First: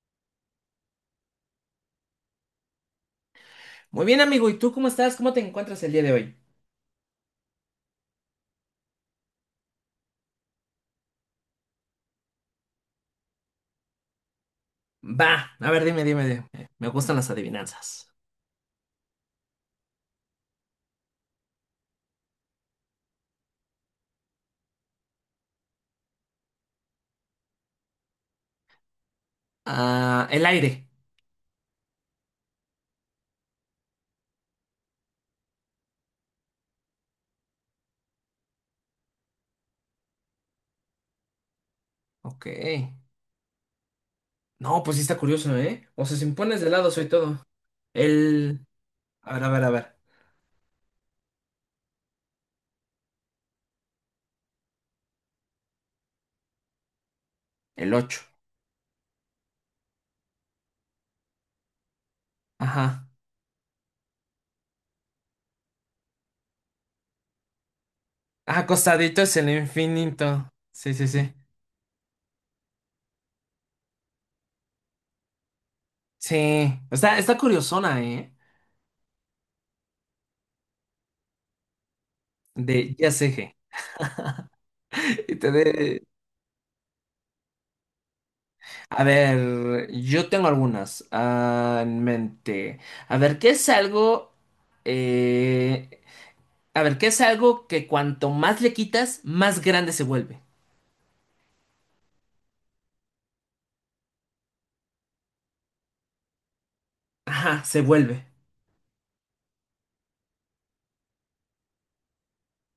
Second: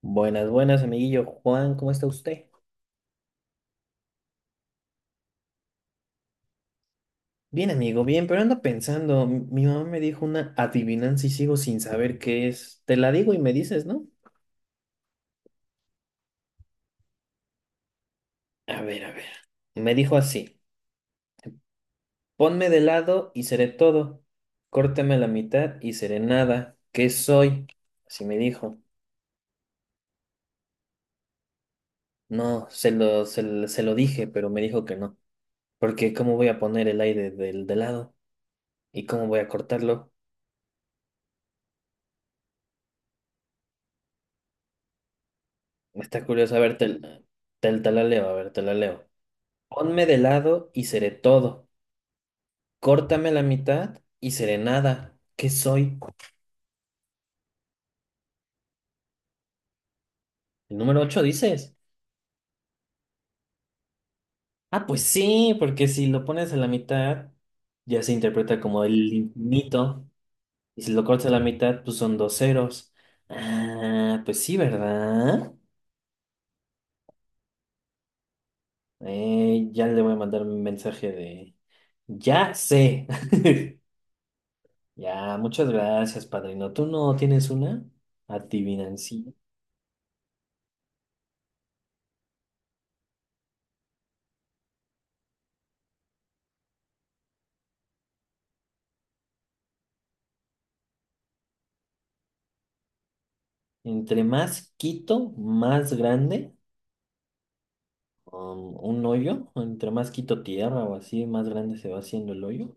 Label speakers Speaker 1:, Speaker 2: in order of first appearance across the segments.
Speaker 1: Buenas, buenas, amiguillo Juan, ¿cómo está usted?
Speaker 2: Muy bien, amigo. ¿Y tú cómo estás? ¿Cómo te encuentras el día de hoy?
Speaker 1: Bien, amigo, bien, pero ando pensando, mi mamá me dijo una adivinanza y sigo sin saber qué es. Te la digo y me dices, ¿no?
Speaker 2: Va, a ver, dime. Me gustan las adivinanzas.
Speaker 1: A ver, a ver. Me dijo así, ponme de lado y seré todo, córtame la mitad y seré nada, ¿qué soy? Así me dijo.
Speaker 2: Ah, el aire.
Speaker 1: No, se lo dije, pero me dijo que no, porque ¿cómo voy a poner el aire del de lado? ¿Y cómo voy a cortarlo?
Speaker 2: Ok. No, pues sí está curioso, ¿eh? O sea,
Speaker 1: Está
Speaker 2: si me
Speaker 1: curioso, a
Speaker 2: pones de
Speaker 1: ver,
Speaker 2: lado
Speaker 1: te,
Speaker 2: soy todo.
Speaker 1: te, te la leo, a ver, te
Speaker 2: El...
Speaker 1: la leo.
Speaker 2: A ver.
Speaker 1: Ponme de lado y seré todo. Córtame la mitad y seré nada. ¿Qué soy?
Speaker 2: El ocho.
Speaker 1: El número 8, dices.
Speaker 2: Ajá.
Speaker 1: Ah, pues sí, porque si lo pones a la mitad, ya se
Speaker 2: Ah,
Speaker 1: interpreta como el
Speaker 2: acostadito es el
Speaker 1: infinito.
Speaker 2: infinito.
Speaker 1: Y si
Speaker 2: Sí,
Speaker 1: lo
Speaker 2: sí,
Speaker 1: cortas a
Speaker 2: sí.
Speaker 1: la mitad, pues son dos ceros. Ah, pues sí, ¿verdad?
Speaker 2: Sí. Está curiosona, ¿eh?
Speaker 1: Ya le voy a mandar un mensaje de... Ya
Speaker 2: De
Speaker 1: sé.
Speaker 2: ya sé, je.
Speaker 1: Ya,
Speaker 2: Y te
Speaker 1: muchas
Speaker 2: de...
Speaker 1: gracias, padrino. ¿Tú no tienes una?
Speaker 2: A
Speaker 1: Adivinancia.
Speaker 2: ver, yo tengo algunas en mente. A ver, ¿qué es algo? eh, a ver, ¿qué es algo que cuanto más le quitas, más grande se vuelve?
Speaker 1: Entre más quito, más grande.
Speaker 2: Ajá, se vuelve.
Speaker 1: Un hoyo, entre más quito tierra o así, más grande se va haciendo el hoyo.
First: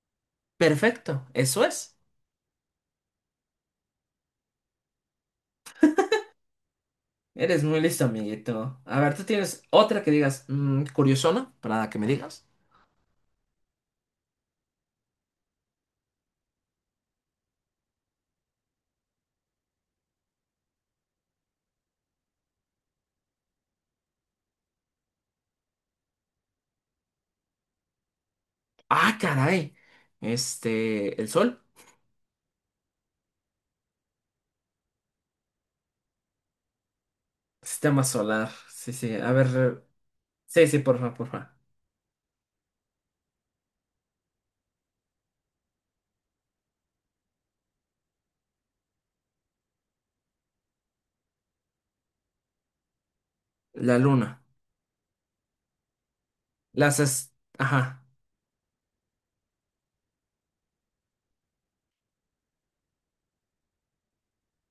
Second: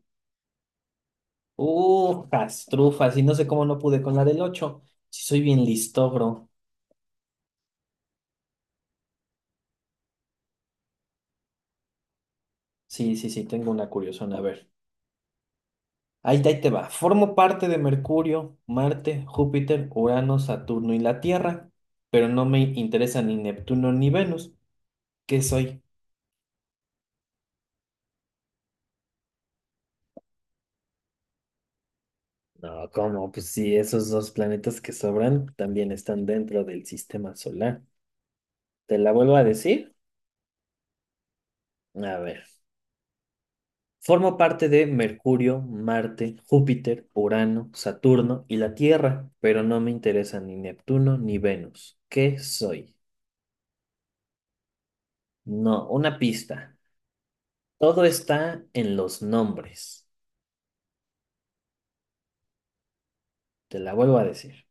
Speaker 2: Perfecto, eso es.
Speaker 1: ¡Uh, castrufas! Y no sé cómo no pude con la del 8. Si soy bien listo, bro.
Speaker 2: Eres muy listo, amiguito. A ver, ¿tú tienes otra que digas curiosona para que me digas?
Speaker 1: Sí, sí, sí, tengo una curiosona. A ver. Ahí, ahí te va. Formo parte de Mercurio, Marte, Júpiter, Urano, Saturno y la Tierra, pero no me interesa ni Neptuno ni Venus. ¿Qué soy?
Speaker 2: Ah, caray. Este, el sol.
Speaker 1: No, ¿cómo? Pues sí, esos dos planetas que sobran también están dentro del sistema solar.
Speaker 2: Sistema solar. Sí,
Speaker 1: ¿Te la
Speaker 2: sí. A
Speaker 1: vuelvo a
Speaker 2: ver.
Speaker 1: decir?
Speaker 2: Sí, sí, porfa, porfa.
Speaker 1: A ver. Forma parte de Mercurio, Marte, Júpiter, Urano, Saturno y la Tierra, pero no me interesan ni Neptuno ni Venus. ¿Qué soy?
Speaker 2: La luna.
Speaker 1: No, una pista.
Speaker 2: Las... es-
Speaker 1: Todo
Speaker 2: Ajá.
Speaker 1: está en los nombres. Te la vuelvo a decir.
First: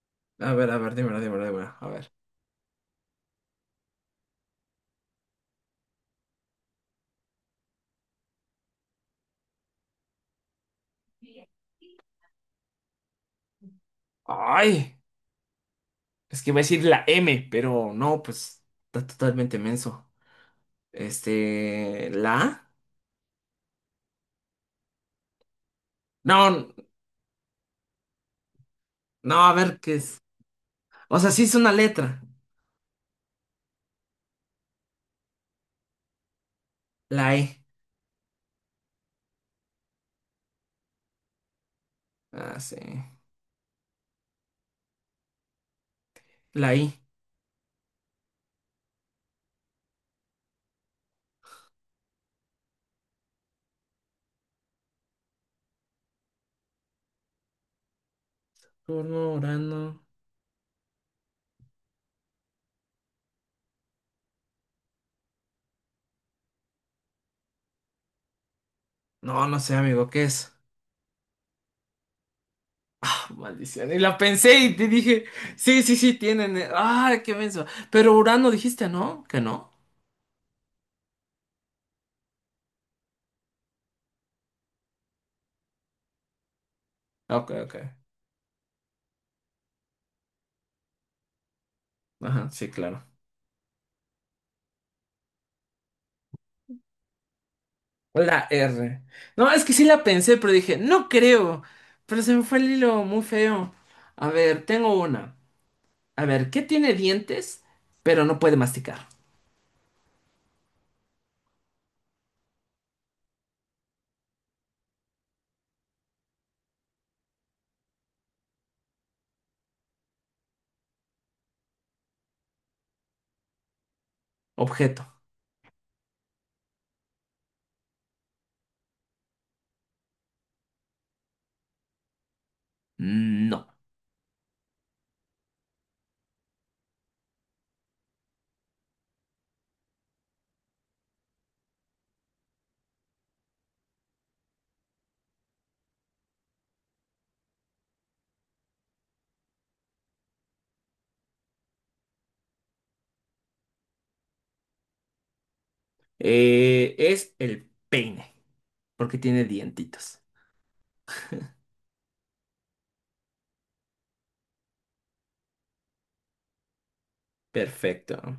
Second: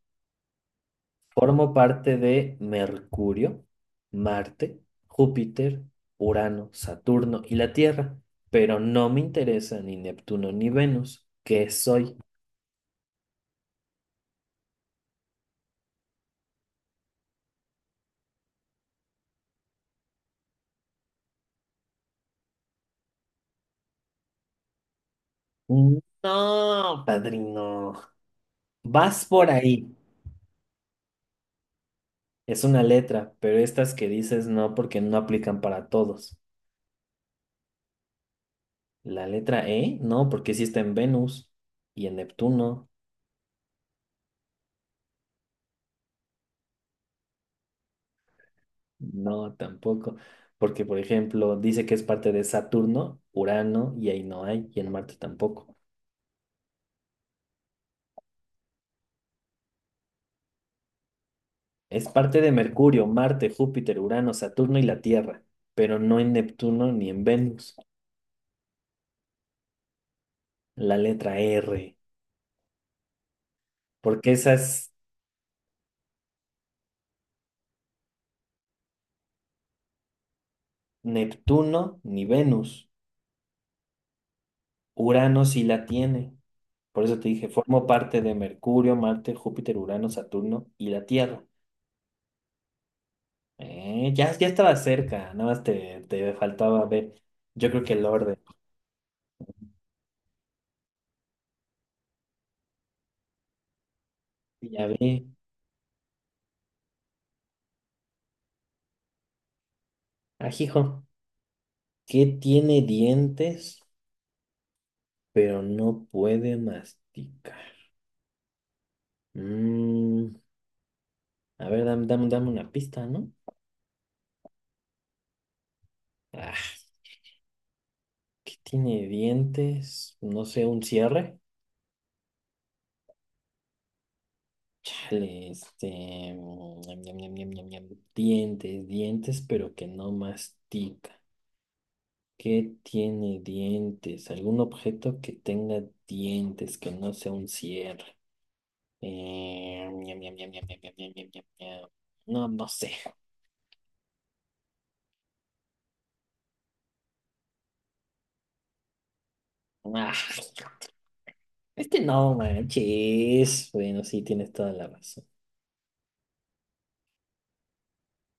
Speaker 2: A ver, dímela.
Speaker 1: Formo
Speaker 2: A ver.
Speaker 1: parte de Mercurio, Marte, Júpiter, Urano, Saturno y la Tierra, pero no me interesan ni Neptuno ni Venus. ¿Qué soy?
Speaker 2: Ay, es que iba a decir la M, pero no, pues. Está totalmente menso. Este. ¿La A? No,
Speaker 1: No, padrino. Vas
Speaker 2: no,
Speaker 1: por
Speaker 2: a ver
Speaker 1: ahí.
Speaker 2: qué es. O sea, sí es una letra.
Speaker 1: Es una letra, pero estas que dices no porque no aplican para todos.
Speaker 2: La E.
Speaker 1: La letra E, no, porque sí está en Venus y en
Speaker 2: Ah, sí.
Speaker 1: Neptuno,
Speaker 2: La I.
Speaker 1: no, tampoco. Porque, por ejemplo, dice que es parte de Saturno, Urano, y ahí no hay, y en Marte tampoco.
Speaker 2: Turno, Urano.
Speaker 1: Es parte de Mercurio, Marte, Júpiter, Urano, Saturno y la Tierra, pero no en Neptuno ni en Venus.
Speaker 2: No, no sé, amigo, ¿qué es?
Speaker 1: La letra R,
Speaker 2: Ah, maldición. Y la
Speaker 1: porque
Speaker 2: pensé y te
Speaker 1: esas
Speaker 2: dije. Sí, sí, sí, tienen. Ah, qué menso. Pero Urano dijiste, ¿no? Que no.
Speaker 1: Neptuno ni Venus. Urano sí la tiene. Por eso te dije,
Speaker 2: Ok, ok.
Speaker 1: formo parte de Mercurio, Marte, Júpiter, Urano, Saturno y la Tierra.
Speaker 2: Ajá, sí, claro.
Speaker 1: Ya, ya estaba cerca, nada más te faltaba ver. Yo creo que el orden.
Speaker 2: La R. No, es que sí la pensé, pero dije, no creo. Pero se me fue el hilo muy feo. A ver,
Speaker 1: Ya
Speaker 2: tengo
Speaker 1: vi.
Speaker 2: una. A ver, ¿qué tiene dientes, pero no puede masticar?
Speaker 1: Ajijo. ¿Qué tiene dientes, pero no puede masticar? Mm, a ver, dame, dame, dame una pista, ¿no?
Speaker 2: Objeto.
Speaker 1: Ah, ¿qué tiene dientes? No sé, un cierre.
Speaker 2: No.
Speaker 1: Chale, este, mm, ñam, ñam, ñam, ñam, ñam, ñam. Dientes, dientes, pero que no mastica. ¿Qué tiene dientes? ¿Algún objeto que tenga dientes, que no sea un cierre? Ñam, ñam, ñam, ñam, ñam, ñam, ñam, ñam, ñam, ñam. No, no sé.
Speaker 2: Es el peine, porque tiene
Speaker 1: Ah,
Speaker 2: dientitos.
Speaker 1: este no manches. Bueno, sí, tienes toda la razón.
Speaker 2: Perfecto.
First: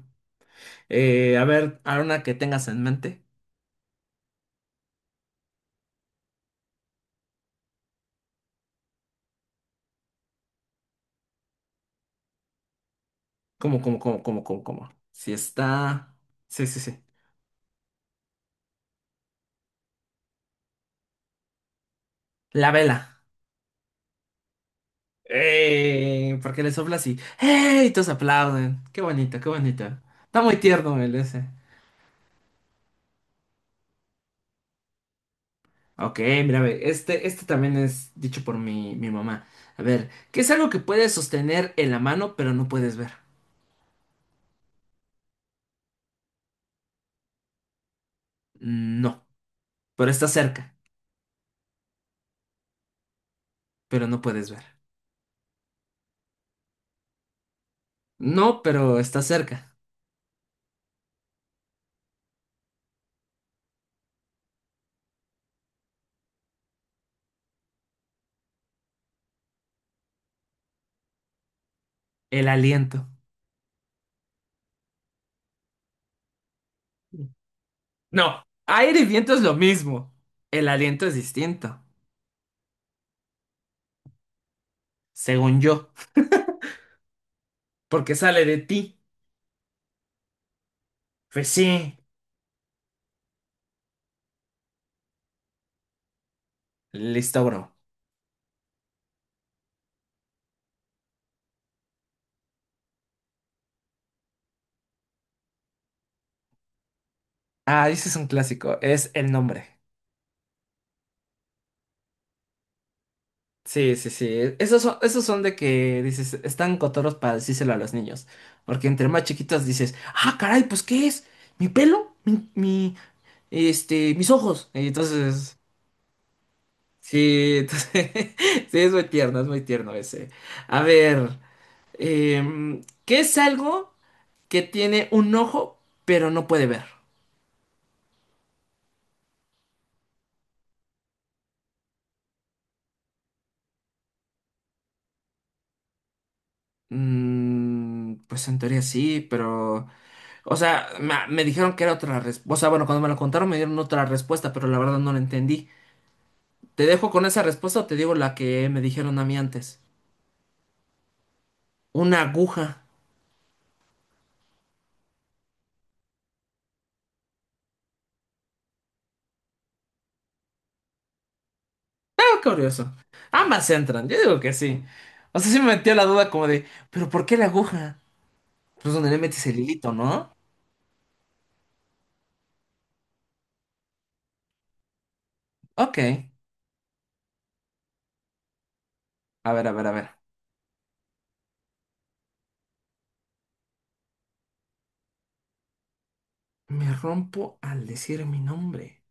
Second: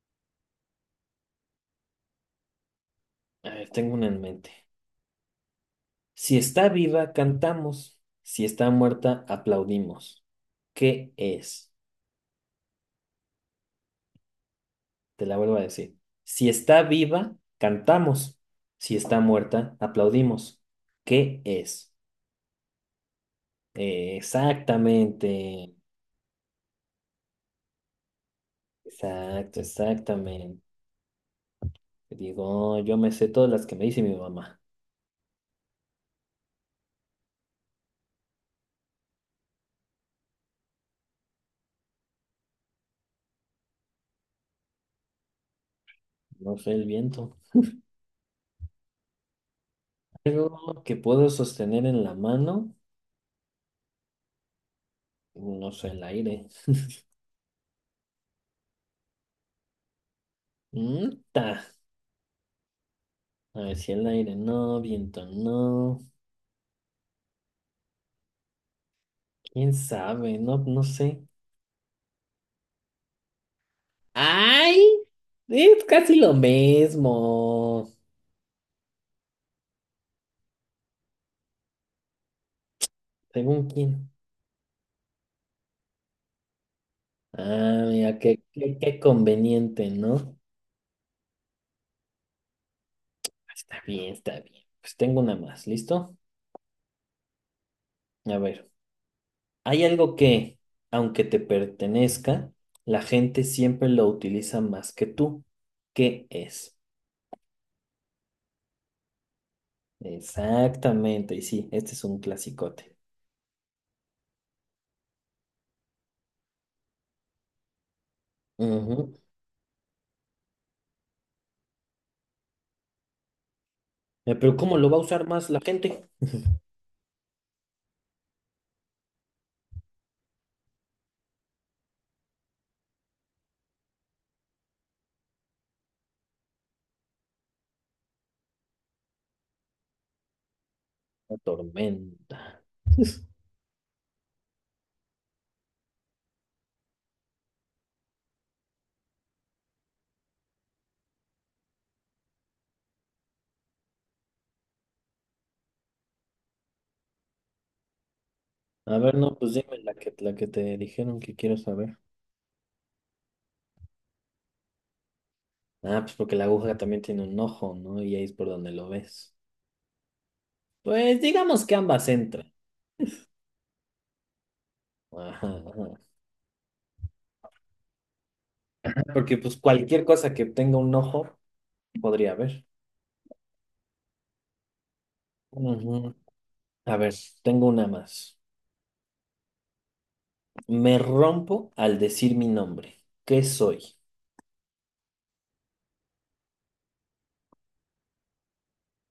Speaker 2: A ver, ahora una que tengas en mente.
Speaker 1: A ver, tengo una en mente. Si está viva, cantamos. Si está muerta, aplaudimos. ¿Qué es?
Speaker 2: Cómo?
Speaker 1: Te
Speaker 2: Si
Speaker 1: la vuelvo a decir.
Speaker 2: está...
Speaker 1: Si
Speaker 2: Sí, sí,
Speaker 1: está
Speaker 2: sí.
Speaker 1: viva, cantamos. Si está muerta, aplaudimos. ¿Qué es?
Speaker 2: La vela.
Speaker 1: Exactamente.
Speaker 2: ¡Ey! Porque le sopla así. ¡Ey! Y todos aplauden. Qué bonito, qué
Speaker 1: Exacto,
Speaker 2: bonito. Está muy
Speaker 1: exactamente.
Speaker 2: tierno el ese.
Speaker 1: Digo, yo me sé todas las que me dice mi mamá.
Speaker 2: Ok, mira, ve, este también es dicho por mi mamá. A ver, ¿qué es algo que puedes sostener en la mano pero no puedes ver?
Speaker 1: No sé el viento.
Speaker 2: No, pero está cerca,
Speaker 1: Algo que puedo sostener en la mano.
Speaker 2: pero no puedes ver.
Speaker 1: No sé el aire.
Speaker 2: No, pero está cerca.
Speaker 1: Mm, ta. A ver si el aire no, viento no. ¿Quién sabe? No, no sé.
Speaker 2: El aliento.
Speaker 1: ¡Ay! Es casi lo mismo.
Speaker 2: No, aire y viento es lo mismo. El aliento es distinto,
Speaker 1: ¿Según quién?
Speaker 2: según yo,
Speaker 1: Ah,
Speaker 2: porque
Speaker 1: mira, qué,
Speaker 2: sale de
Speaker 1: qué,
Speaker 2: ti.
Speaker 1: qué conveniente, ¿no?
Speaker 2: Pues sí.
Speaker 1: Está bien, está bien. Pues tengo una más, ¿listo?
Speaker 2: Listo, bro.
Speaker 1: A ver, hay algo que, aunque te pertenezca, la gente siempre lo utiliza más que tú. ¿Qué es?
Speaker 2: Ah, ese es un clásico, es el nombre.
Speaker 1: Exactamente, y sí, este es un clasicote.
Speaker 2: Sí, sí, sí. Esos son de que dices, están cotorros para decírselo a los niños. Porque entre
Speaker 1: Ujú.
Speaker 2: más chiquitos dices, ah, caray, pues ¿qué es? ¿Mi pelo? Mis
Speaker 1: Pero
Speaker 2: ojos?
Speaker 1: ¿cómo
Speaker 2: Y
Speaker 1: lo va a usar más
Speaker 2: entonces,
Speaker 1: la gente?
Speaker 2: sí, entonces, sí, es muy tierno ese. A ver, ¿qué es algo que tiene un ojo pero no puede ver?
Speaker 1: La tormenta.
Speaker 2: Pues en teoría sí, pero... O sea, dijeron que era otra respuesta. O sea, bueno, cuando me lo contaron me dieron otra respuesta, pero la verdad no la entendí. ¿Te dejo con esa respuesta o te digo la que me
Speaker 1: A ver,
Speaker 2: dijeron a
Speaker 1: no,
Speaker 2: mí
Speaker 1: pues dime
Speaker 2: antes?
Speaker 1: la que te dijeron que quiero saber.
Speaker 2: Una aguja.
Speaker 1: Ah, pues porque la aguja también tiene un ojo, ¿no? Y ahí es por donde lo ves. Pues digamos que ambas
Speaker 2: Ah,
Speaker 1: entran.
Speaker 2: curioso. Ambas entran, yo digo que sí. O
Speaker 1: Ajá,
Speaker 2: sea, sí me metió
Speaker 1: ajá.
Speaker 2: la duda como de, ¿pero por qué la aguja? Pues donde le
Speaker 1: Porque
Speaker 2: metes
Speaker 1: pues
Speaker 2: el hilito,
Speaker 1: cualquier cosa
Speaker 2: ¿no?
Speaker 1: que tenga un ojo podría ver. Ujú.
Speaker 2: Ok.
Speaker 1: A ver, tengo una más.
Speaker 2: A ver.
Speaker 1: Me rompo al decir mi nombre. ¿Qué soy?
Speaker 2: Me rompo al decir mi nombre.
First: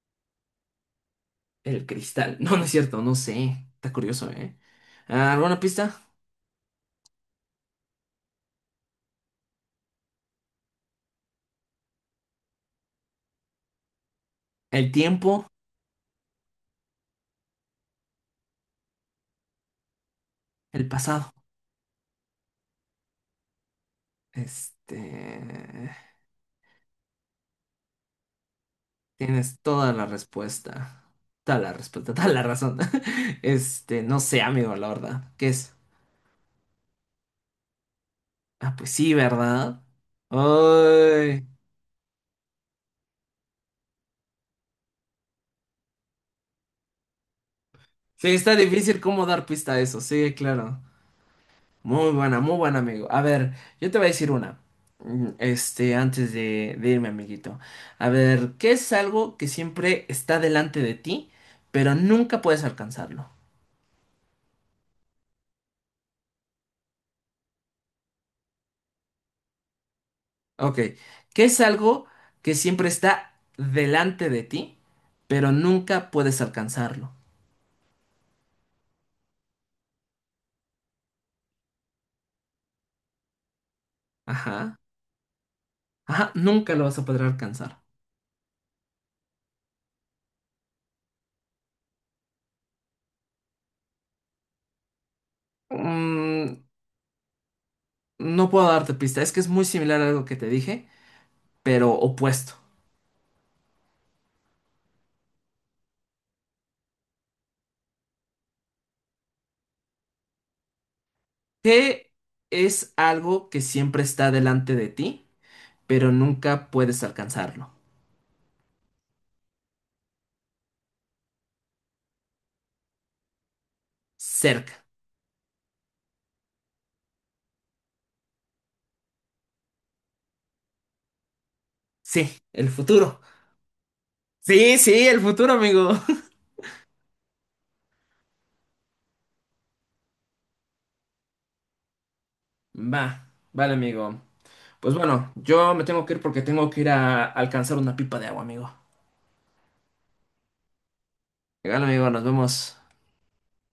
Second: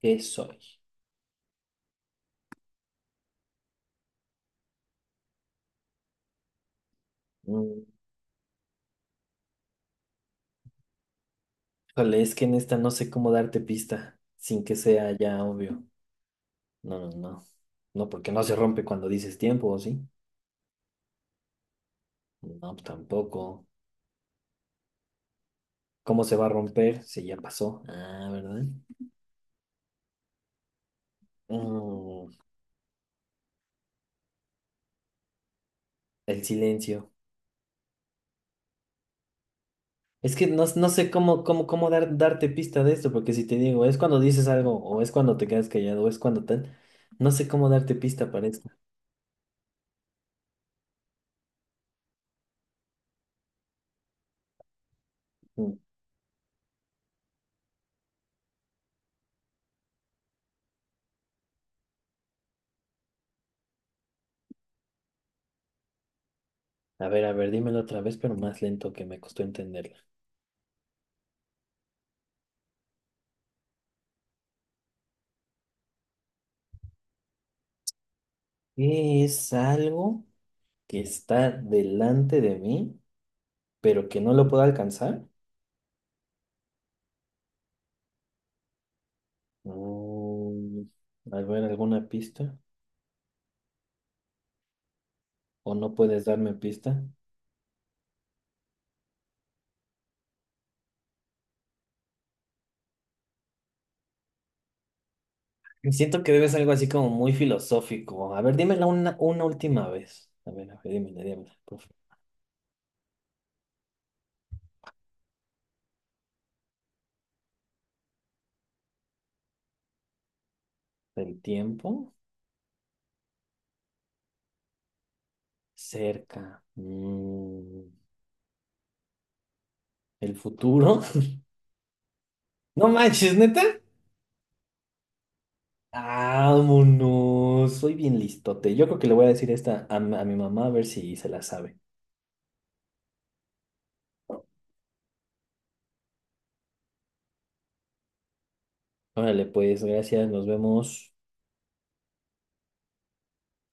Speaker 1: ¿Qué soy?
Speaker 2: El cristal. No, no es cierto, no sé. Está curioso, ¿eh? Ah, ¿alguna pista?
Speaker 1: Mm, Híjole, es que en esta no sé cómo darte pista sin que
Speaker 2: El
Speaker 1: sea ya
Speaker 2: tiempo,
Speaker 1: obvio. No, no, no. No, porque no se rompe cuando dices tiempo, ¿o sí?
Speaker 2: el pasado.
Speaker 1: No, pues, tampoco.
Speaker 2: Este,
Speaker 1: ¿Cómo se va a romper? Si ya pasó. Ah, ¿verdad?
Speaker 2: tienes toda la respuesta. Toda la respuesta, toda
Speaker 1: Mm,
Speaker 2: la razón. Este, no sé, amigo, la verdad. ¿Qué es?
Speaker 1: el silencio.
Speaker 2: Ah, pues sí, ¿verdad?
Speaker 1: Es que no, no sé cómo,
Speaker 2: Ay.
Speaker 1: cómo, cómo darte pista de esto, porque si te digo, es cuando dices algo, o es cuando te quedas callado, o es cuando tal, no sé cómo darte
Speaker 2: Sí,
Speaker 1: pista para
Speaker 2: está
Speaker 1: esto.
Speaker 2: difícil cómo dar pista a eso. Sí, claro. Muy buena, amigo. A ver, yo te voy a decir una.
Speaker 1: Mm,
Speaker 2: Antes de irme, amiguito. A ver, ¿qué es algo que siempre está delante de ti, pero nunca puedes alcanzarlo?
Speaker 1: A ver, dímelo otra vez, pero más lento que me costó entenderla.
Speaker 2: Ok, ¿qué es algo que siempre está delante de ti, pero nunca puedes alcanzarlo?
Speaker 1: ¿Qué es algo que está delante de mí, pero que no lo puedo
Speaker 2: Ajá,
Speaker 1: alcanzar?
Speaker 2: ajá, nunca lo vas a poder alcanzar.
Speaker 1: Mm, a ver, ¿alguna pista? ¿O no puedes darme
Speaker 2: Mm,
Speaker 1: pista?
Speaker 2: no puedo darte pista, es que es muy similar a algo que te dije, pero opuesto.
Speaker 1: Siento que debes algo así como muy filosófico. A ver, dímela una última vez. A ver, dímela, dímela, por favor.
Speaker 2: ¿Qué es algo que siempre está delante de ti, pero nunca puedes alcanzarlo?
Speaker 1: El tiempo
Speaker 2: Cerca.
Speaker 1: cerca. El futuro.
Speaker 2: Sí, el
Speaker 1: No
Speaker 2: futuro.
Speaker 1: manches, neta.
Speaker 2: Sí, sí, el futuro, amigo.
Speaker 1: Vámonos. Soy bien listote. Yo creo que le voy a decir esta a, a mi mamá a ver si se la sabe.
Speaker 2: Va, vale, amigo. Pues bueno, yo me tengo que ir porque tengo que ir a alcanzar una pipa de agua, amigo.
Speaker 1: Órale, pues, gracias. Nos vemos.
Speaker 2: Legal, amigo, nos vemos.